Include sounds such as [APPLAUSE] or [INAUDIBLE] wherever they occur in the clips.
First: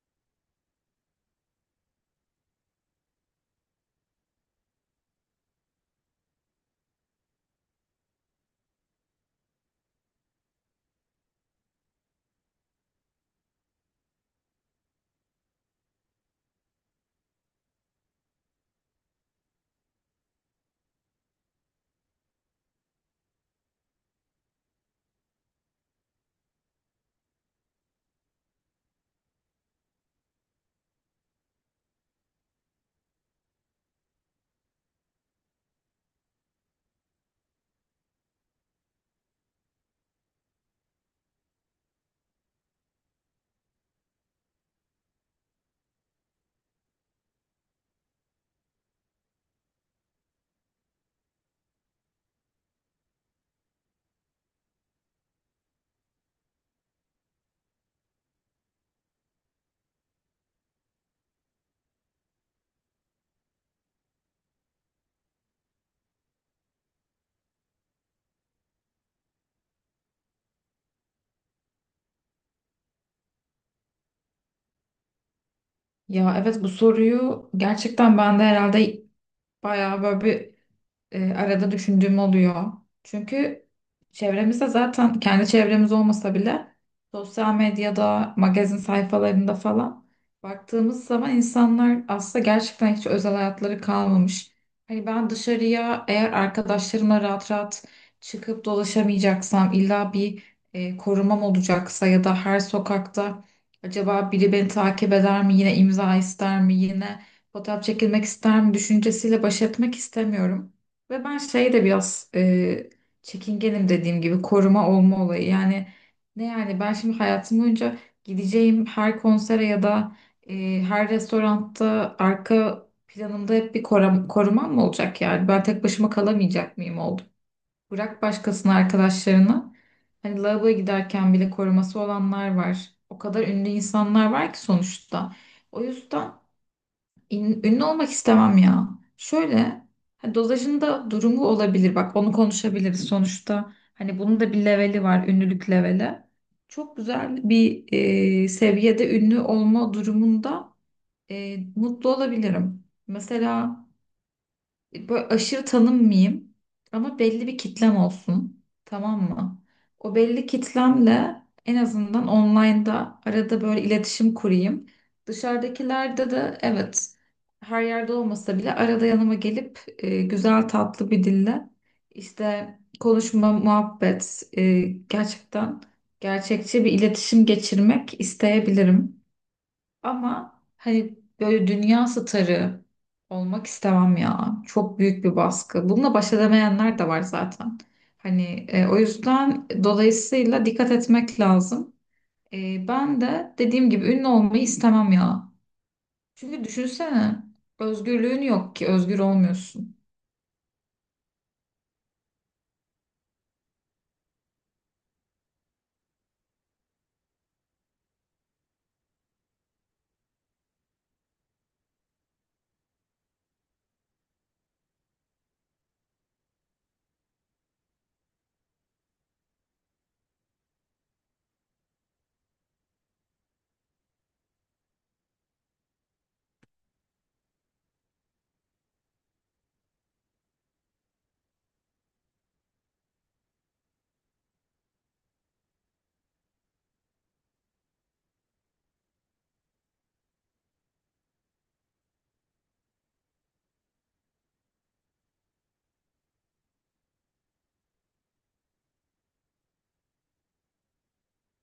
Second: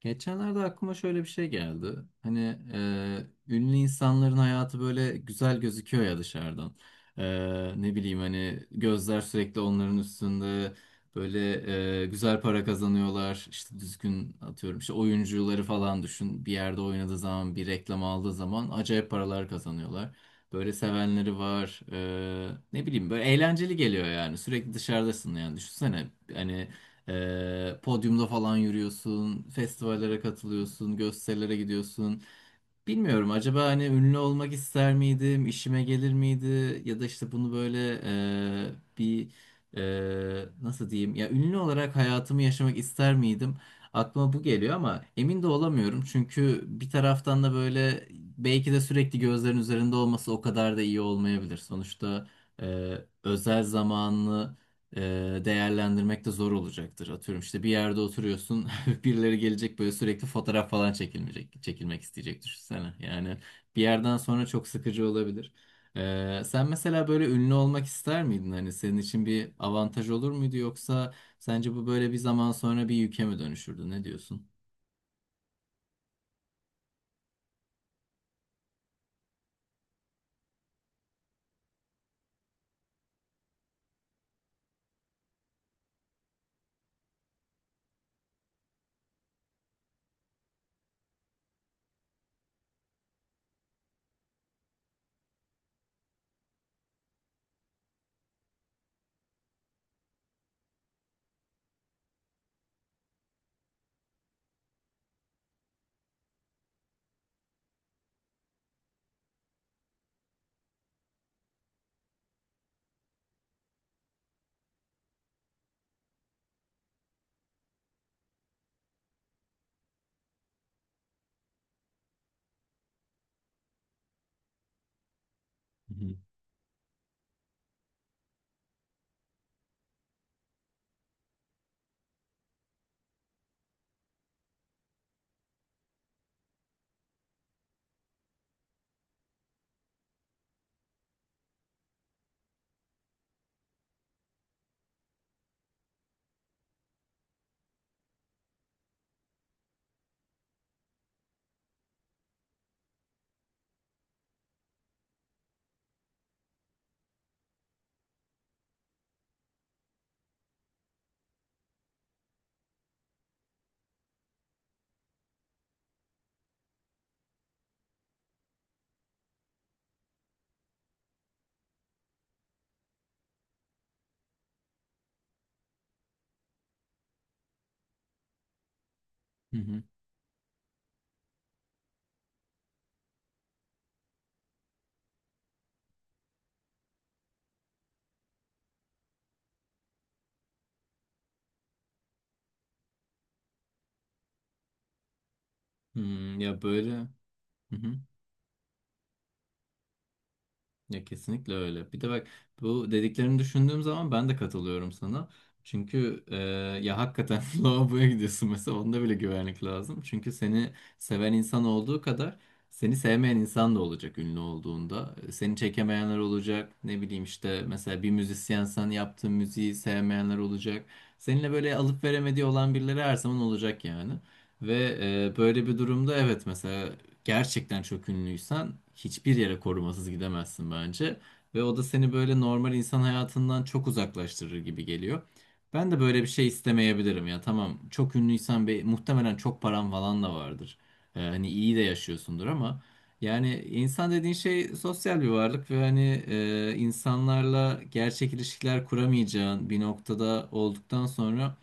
Geçenlerde aklıma şöyle bir şey geldi. Hani ünlü insanların hayatı böyle güzel gözüküyor ya dışarıdan. E, ne bileyim hani gözler sürekli onların üstünde böyle güzel para kazanıyorlar. İşte düzgün atıyorum işte oyuncuları falan düşün. Bir yerde oynadığı zaman bir reklam aldığı zaman acayip paralar kazanıyorlar. Böyle sevenleri var. Ne bileyim böyle eğlenceli geliyor yani. Sürekli dışarıdasın yani düşünsene. Hani podyumda falan yürüyorsun, festivallere katılıyorsun, gösterilere gidiyorsun. Bilmiyorum acaba hani ünlü olmak ister miydim, işime gelir miydi ya da işte bunu böyle e, bir nasıl diyeyim ya ünlü olarak hayatımı yaşamak ister miydim? Aklıma bu geliyor ama emin de olamıyorum çünkü bir taraftan da böyle belki de sürekli gözlerin üzerinde olması o kadar da iyi olmayabilir. Sonuçta e, özel zamanını e, değerlendirmek de zor olacaktır. Atıyorum işte bir yerde oturuyorsun. Birileri gelecek böyle sürekli fotoğraf falan çekilmeyecek, çekilmek isteyecek düşünsene. Yani bir yerden sonra çok sıkıcı olabilir. Sen mesela böyle ünlü olmak ister miydin? Hani senin için bir avantaj olur muydu yoksa sence bu böyle bir zaman sonra bir yüke mi dönüşürdü? Ne diyorsun? Ya evet, bu soruyu gerçekten ben de herhalde bayağı böyle bir arada düşündüğüm oluyor. Çünkü çevremizde, zaten kendi çevremiz olmasa bile sosyal medyada, magazin sayfalarında falan baktığımız zaman insanlar aslında gerçekten hiç özel hayatları kalmamış. Hani ben dışarıya eğer arkadaşlarımla rahat rahat çıkıp dolaşamayacaksam, illa bir korumam olacaksa ya da her sokakta acaba biri beni takip eder mi, yine imza ister mi, yine fotoğraf çekilmek ister mi düşüncesiyle baş etmek istemiyorum. Ve ben şey de biraz çekingenim, dediğim gibi koruma olma olayı. Yani ne, yani ben şimdi hayatım boyunca gideceğim her konsere ya da her restoranda arka planımda hep bir korumam mı olacak yani? Ben tek Hı başıma hı. kalamayacak mıyım oldu? Bırak başkasını, arkadaşlarını. Hani lavaboya giderken bile koruması olanlar var. O kadar ünlü insanlar var ki sonuçta. O yüzden ünlü olmak istemem ya. Şöyle, ha, dozajında durumu olabilir. Bak, onu konuşabiliriz sonuçta. Hani bunun da bir leveli var, ünlülük leveli. Çok güzel bir seviyede ünlü olma durumunda mutlu olabilirim. Mesela böyle aşırı tanınmayayım ama belli bir kitlem olsun. Tamam mı? O belli kitlemle en azından online'da arada böyle iletişim kurayım. Dışarıdakilerde de evet, her yerde olmasa bile arada yanıma gelip güzel tatlı bir dille işte konuşma, muhabbet, gerçekten gerçekçi bir iletişim geçirmek isteyebilirim. Hı hı. Ama hani böyle dünya starı olmak istemem ya. Çok büyük bir baskı. Bununla baş edemeyenler de var zaten. Hani o yüzden, dolayısıyla dikkat etmek lazım. Ben de dediğim gibi ünlü olmayı istemem ya. Hmm, ya Çünkü böyle. düşünsene, Hı hı. özgürlüğün yok ki, özgür olmuyorsun. Ya kesinlikle öyle. Bir de bak bu dediklerini düşündüğüm zaman ben de katılıyorum sana. Çünkü ya hakikaten [LAUGHS] lavaboya gidiyorsun mesela onda bile güvenlik lazım. Çünkü seni seven insan olduğu kadar seni sevmeyen insan da olacak ünlü olduğunda. Seni çekemeyenler olacak. Ne bileyim işte mesela bir müzisyensen yaptığın müziği sevmeyenler olacak. Seninle böyle alıp veremediği olan birileri her zaman olacak yani. Ve böyle bir durumda evet mesela gerçekten çok ünlüysen hiçbir yere korumasız gidemezsin bence. Ve o da seni böyle normal insan hayatından çok uzaklaştırır gibi geliyor. Ben de böyle bir şey istemeyebilirim ya. Tamam çok ünlüysen be, muhtemelen çok paran falan da vardır. Hani iyi de yaşıyorsundur ama yani insan dediğin şey sosyal bir varlık ve hani insanlarla gerçek ilişkiler kuramayacağın bir noktada olduktan sonra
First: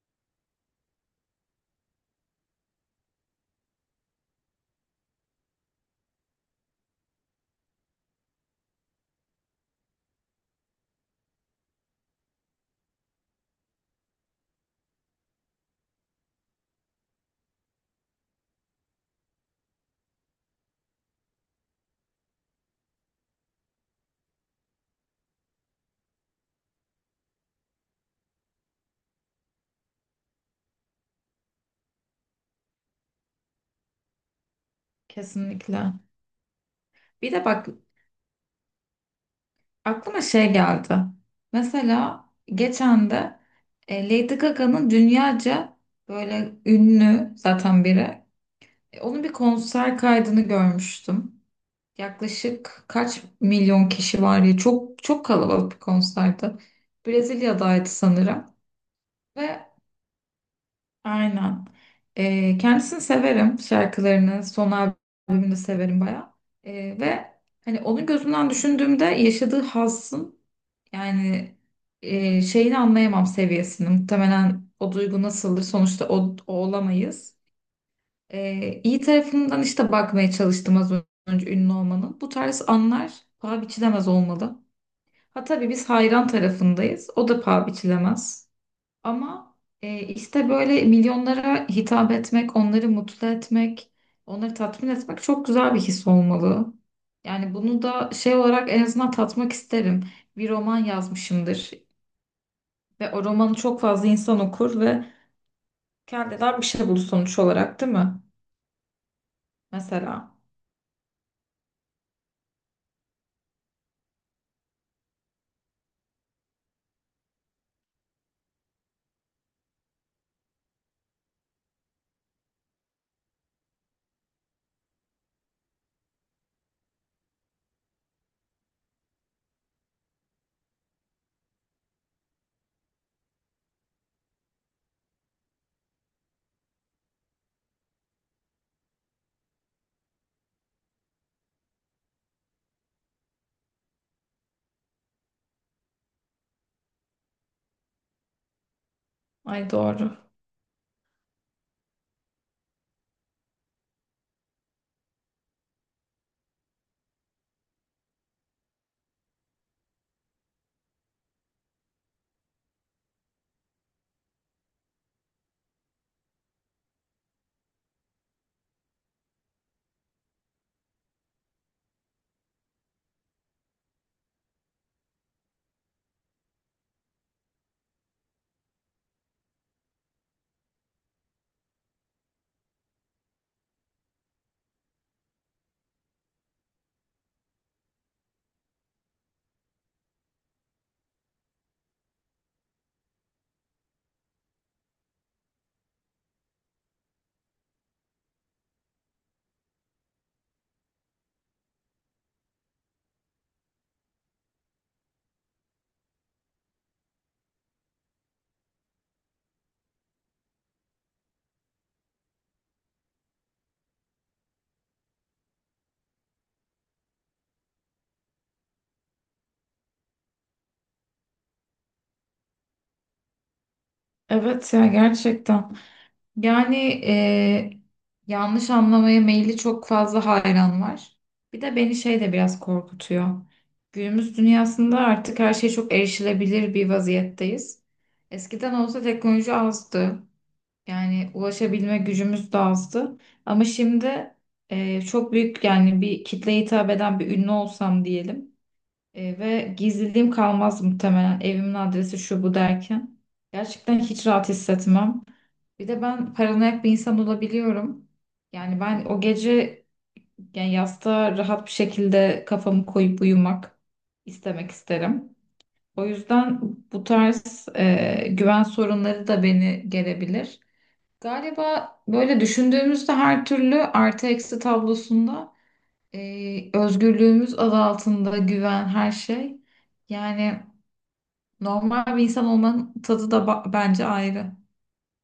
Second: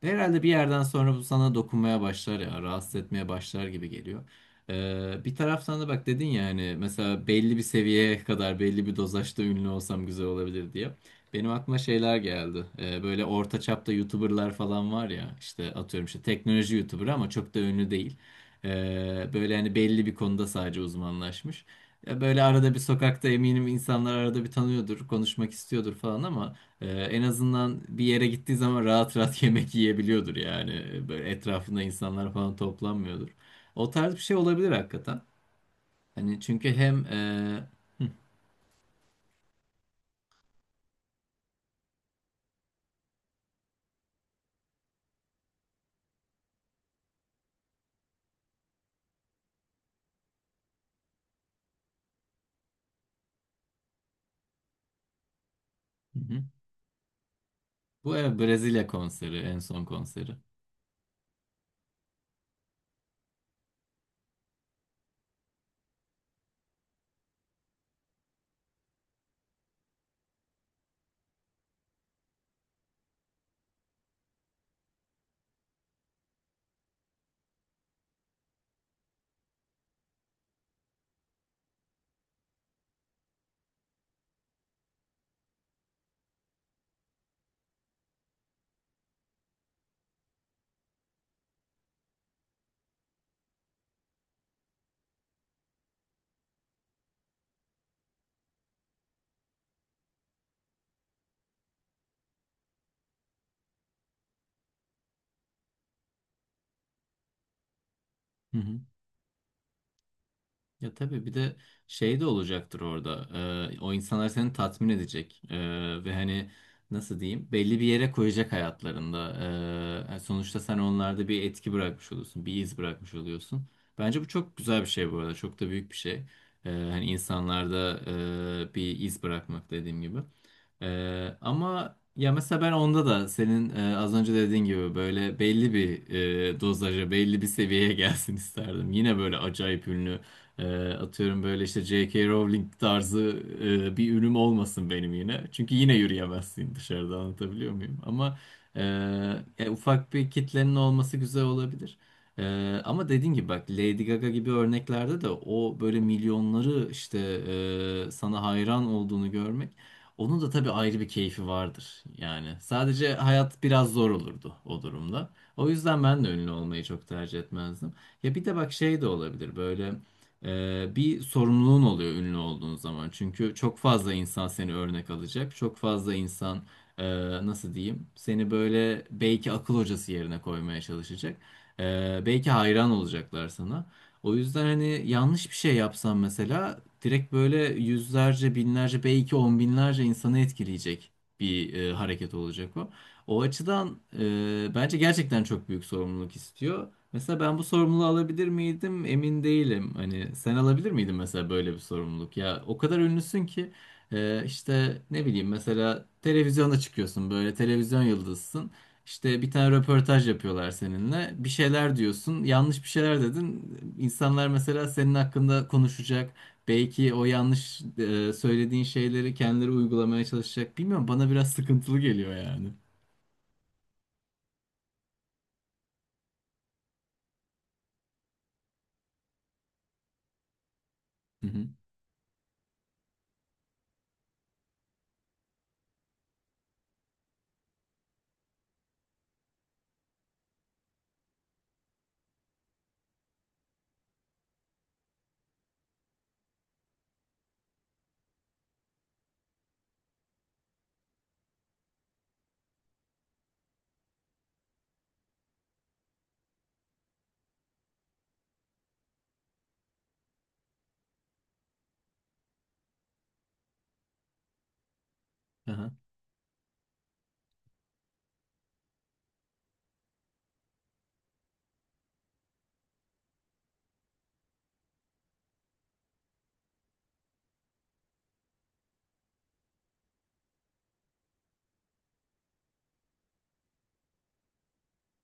herhalde bir yerden sonra bu sana dokunmaya başlar ya, rahatsız etmeye başlar gibi geliyor. Bir taraftan da bak dedin ya hani mesela belli bir seviyeye kadar belli bir dozajda ünlü olsam güzel olabilir diye. Benim aklıma şeyler geldi. Böyle orta çapta YouTuber'lar falan var ya işte atıyorum işte teknoloji YouTuber ama çok da ünlü değil. Böyle hani belli bir konuda sadece uzmanlaşmış. Ya böyle arada bir sokakta eminim insanlar arada bir tanıyordur, konuşmak istiyordur falan ama en azından bir yere gittiği zaman rahat rahat [LAUGHS] yemek yiyebiliyordur yani. Böyle etrafında insanlar falan toplanmıyordur. O tarz bir şey olabilir hakikaten. Kesinlikle. Hani çünkü hem Bir de bak, aklıma şey geldi. Mesela geçen de Lady Gaga'nın, dünyaca böyle ünlü zaten biri. E, onun bir konser kaydını görmüştüm. Yaklaşık kaç milyon kişi var ya, çok çok kalabalık bir hı hı. konserdi. Brezilya'daydı Bu evet, sanırım Brezilya konseri en ve son konseri. aynen. E, kendisini severim, şarkılarını, son albümünü de severim bayağı. E, ve hani onun gözünden düşündüğümde yaşadığı hassın, yani şeyini anlayamam, seviyesini. Muhtemelen o duygu nasıldır sonuçta, o olamayız. İyi tarafından işte bakmaya çalıştım az önce ünlü olmanın. Bu tarz anlar paha biçilemez olmalı. Ha tabii, biz hayran tarafındayız. O da paha biçilemez. Ama işte böyle milyonlara hitap etmek, onları mutlu etmek, onları tatmin etmek çok güzel bir his olmalı. Yani bunu da şey olarak en azından tatmak isterim. Bir roman yazmışımdır ve o romanı çok fazla insan okur ve kendinden bir şey bulur sonuç olarak, değil mi? Hı hı. Mesela. Ya tabii bir de şey de olacaktır orada. O insanlar seni tatmin edecek. Ve hani nasıl diyeyim? Belli bir yere koyacak hayatlarında. Yani sonuçta sen onlarda bir etki bırakmış oluyorsun. Bir iz bırakmış oluyorsun. Bence bu çok güzel bir şey bu arada. Çok da büyük bir şey. Hani insanlarda bir iz bırakmak dediğim gibi. Ama ya mesela ben onda da senin az önce dediğin gibi böyle belli bir dozaja, belli bir seviyeye [LAUGHS] gelsin isterdim. Yine böyle acayip ünlü atıyorum böyle işte J.K. Rowling tarzı bir ünüm olmasın benim yine. Çünkü yine yürüyemezsin dışarıda anlatabiliyor muyum? Ama e, Ay ya ufak doğru. bir kitlenin olması güzel olabilir. Ama dediğin gibi bak Lady Gaga gibi örneklerde de o böyle milyonları işte sana hayran olduğunu görmek onun da tabii ayrı bir keyfi vardır. Yani sadece hayat biraz zor olurdu o durumda. O yüzden ben de ünlü olmayı çok tercih etmezdim. Ya bir de bak şey de olabilir böyle bir sorumluluğun oluyor ünlü olduğun zaman. Çünkü çok fazla insan seni örnek alacak. Çok fazla insan e, nasıl diyeyim seni böyle belki akıl hocası yerine koymaya çalışacak. Belki hayran olacaklar sana. O yüzden hani yanlış bir şey yapsam mesela direkt böyle yüzlerce, binlerce, belki on binlerce insanı etkileyecek bir hareket olacak o. O açıdan bence gerçekten çok büyük sorumluluk istiyor. Mesela ben bu sorumluluğu alabilir miydim? Emin değilim. Hani sen alabilir miydin mesela böyle bir sorumluluk? Ya o kadar ünlüsün ki işte ne bileyim mesela televizyonda çıkıyorsun böyle televizyon yıldızısın. İşte bir tane röportaj yapıyorlar seninle. Bir şeyler diyorsun. Yanlış bir şeyler dedin. İnsanlar mesela senin hakkında konuşacak. Belki o yanlış söylediğin şeyleri kendileri uygulamaya çalışacak. Bilmiyorum bana biraz sıkıntılı geliyor yani. Evet ya, gerçekten. Yani e, yanlış anlamaya meyilli çok fazla hayran var. Hı Bir hı. de beni şey de biraz korkutuyor. Günümüz dünyasında artık her şey çok erişilebilir bir vaziyetteyiz. Eskiden olsa teknoloji azdı. Yani ulaşabilme gücümüz de azdı. Ama şimdi çok büyük yani bir kitleye hitap eden bir ünlü olsam diyelim, ve gizliliğim kalmaz, muhtemelen evimin adresi şu bu derken gerçekten hiç rahat hissetmem. Bir de ben paranoyak bir insan olabiliyorum. Yani ben o gece, yani yastığa rahat bir şekilde kafamı koyup uyumak isterim. Aha. O yüzden bu tarz güven sorunları da beni gelebilir. Galiba böyle düşündüğümüzde her türlü artı eksi tablosunda özgürlüğümüz adı altında güven her şey. Yani normal bir insan olmanın tadı da bence ayrı.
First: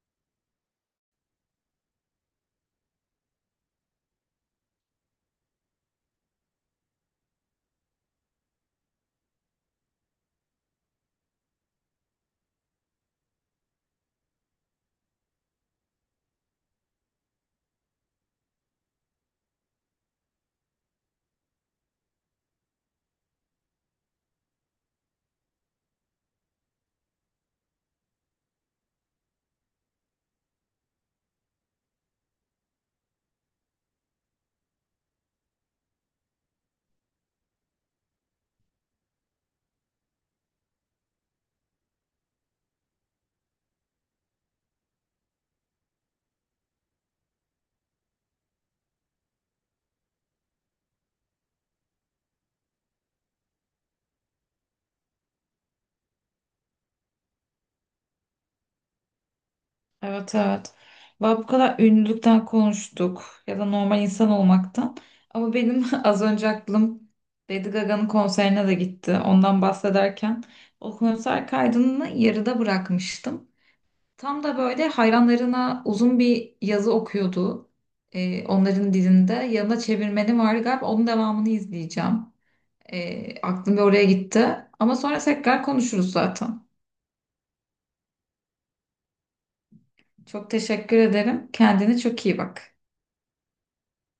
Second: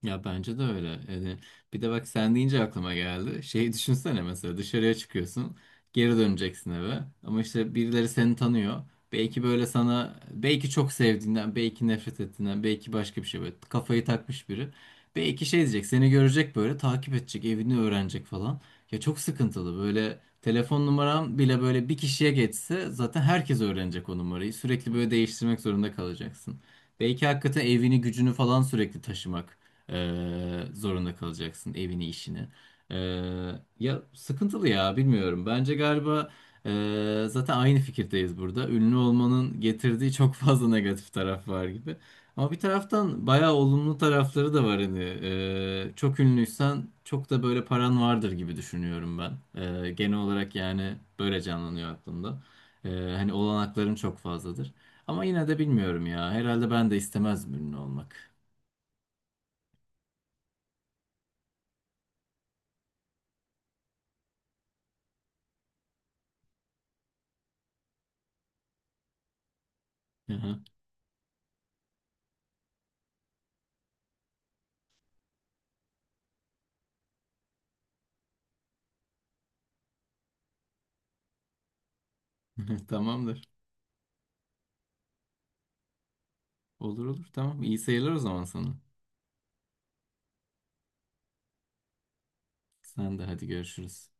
Ya bence de öyle. Yani bir de bak sen deyince aklıma geldi. Şeyi düşünsene mesela dışarıya çıkıyorsun, geri döneceksin eve. Ama işte birileri seni tanıyor. Belki böyle sana belki çok sevdiğinden, belki nefret ettiğinden, belki başka bir şey böyle kafayı takmış biri. Belki şey diyecek, seni görecek böyle takip edecek, evini öğrenecek falan. Ya çok sıkıntılı. Böyle telefon numaram bile böyle bir kişiye geçse zaten herkes öğrenecek o numarayı. Sürekli böyle değiştirmek zorunda kalacaksın. Belki hakikaten evini, gücünü falan sürekli taşımak. Zorunda kalacaksın evini işini. Ee, ya sıkıntılı ya bilmiyorum. Bence galiba zaten aynı fikirdeyiz burada. Ünlü olmanın getirdiği çok fazla negatif taraf var gibi. Ama bir taraftan bayağı olumlu tarafları da var hani. Çok ünlüysen çok da böyle paran vardır gibi düşünüyorum ben. Genel olarak yani böyle canlanıyor aklımda. Ee, hani olanakların çok fazladır. Ama yine de bilmiyorum ya. Herhalde ben de istemezdim ünlü olmak. Evet, evet. Valla bu kadar ünlülükten konuştuk ya da normal insan olmaktan. Ama benim [LAUGHS] az önce aklım Lady Gaga'nın konserine de gitti. Ondan bahsederken [LAUGHS] o konser kaydını yarıda bırakmıştım. Tam da böyle hayranlarına uzun bir yazı okuyordu. Onların dilinde. Yanına çevirmeni var galiba. Onun devamını izleyeceğim. [LAUGHS] Tamamdır. Aklım bir oraya gitti. Ama sonra tekrar konuşuruz zaten. Olur olur tamam. İyi seyirler o zaman sana. Çok teşekkür ederim. Kendine çok iyi bak. Sen de hadi görüşürüz.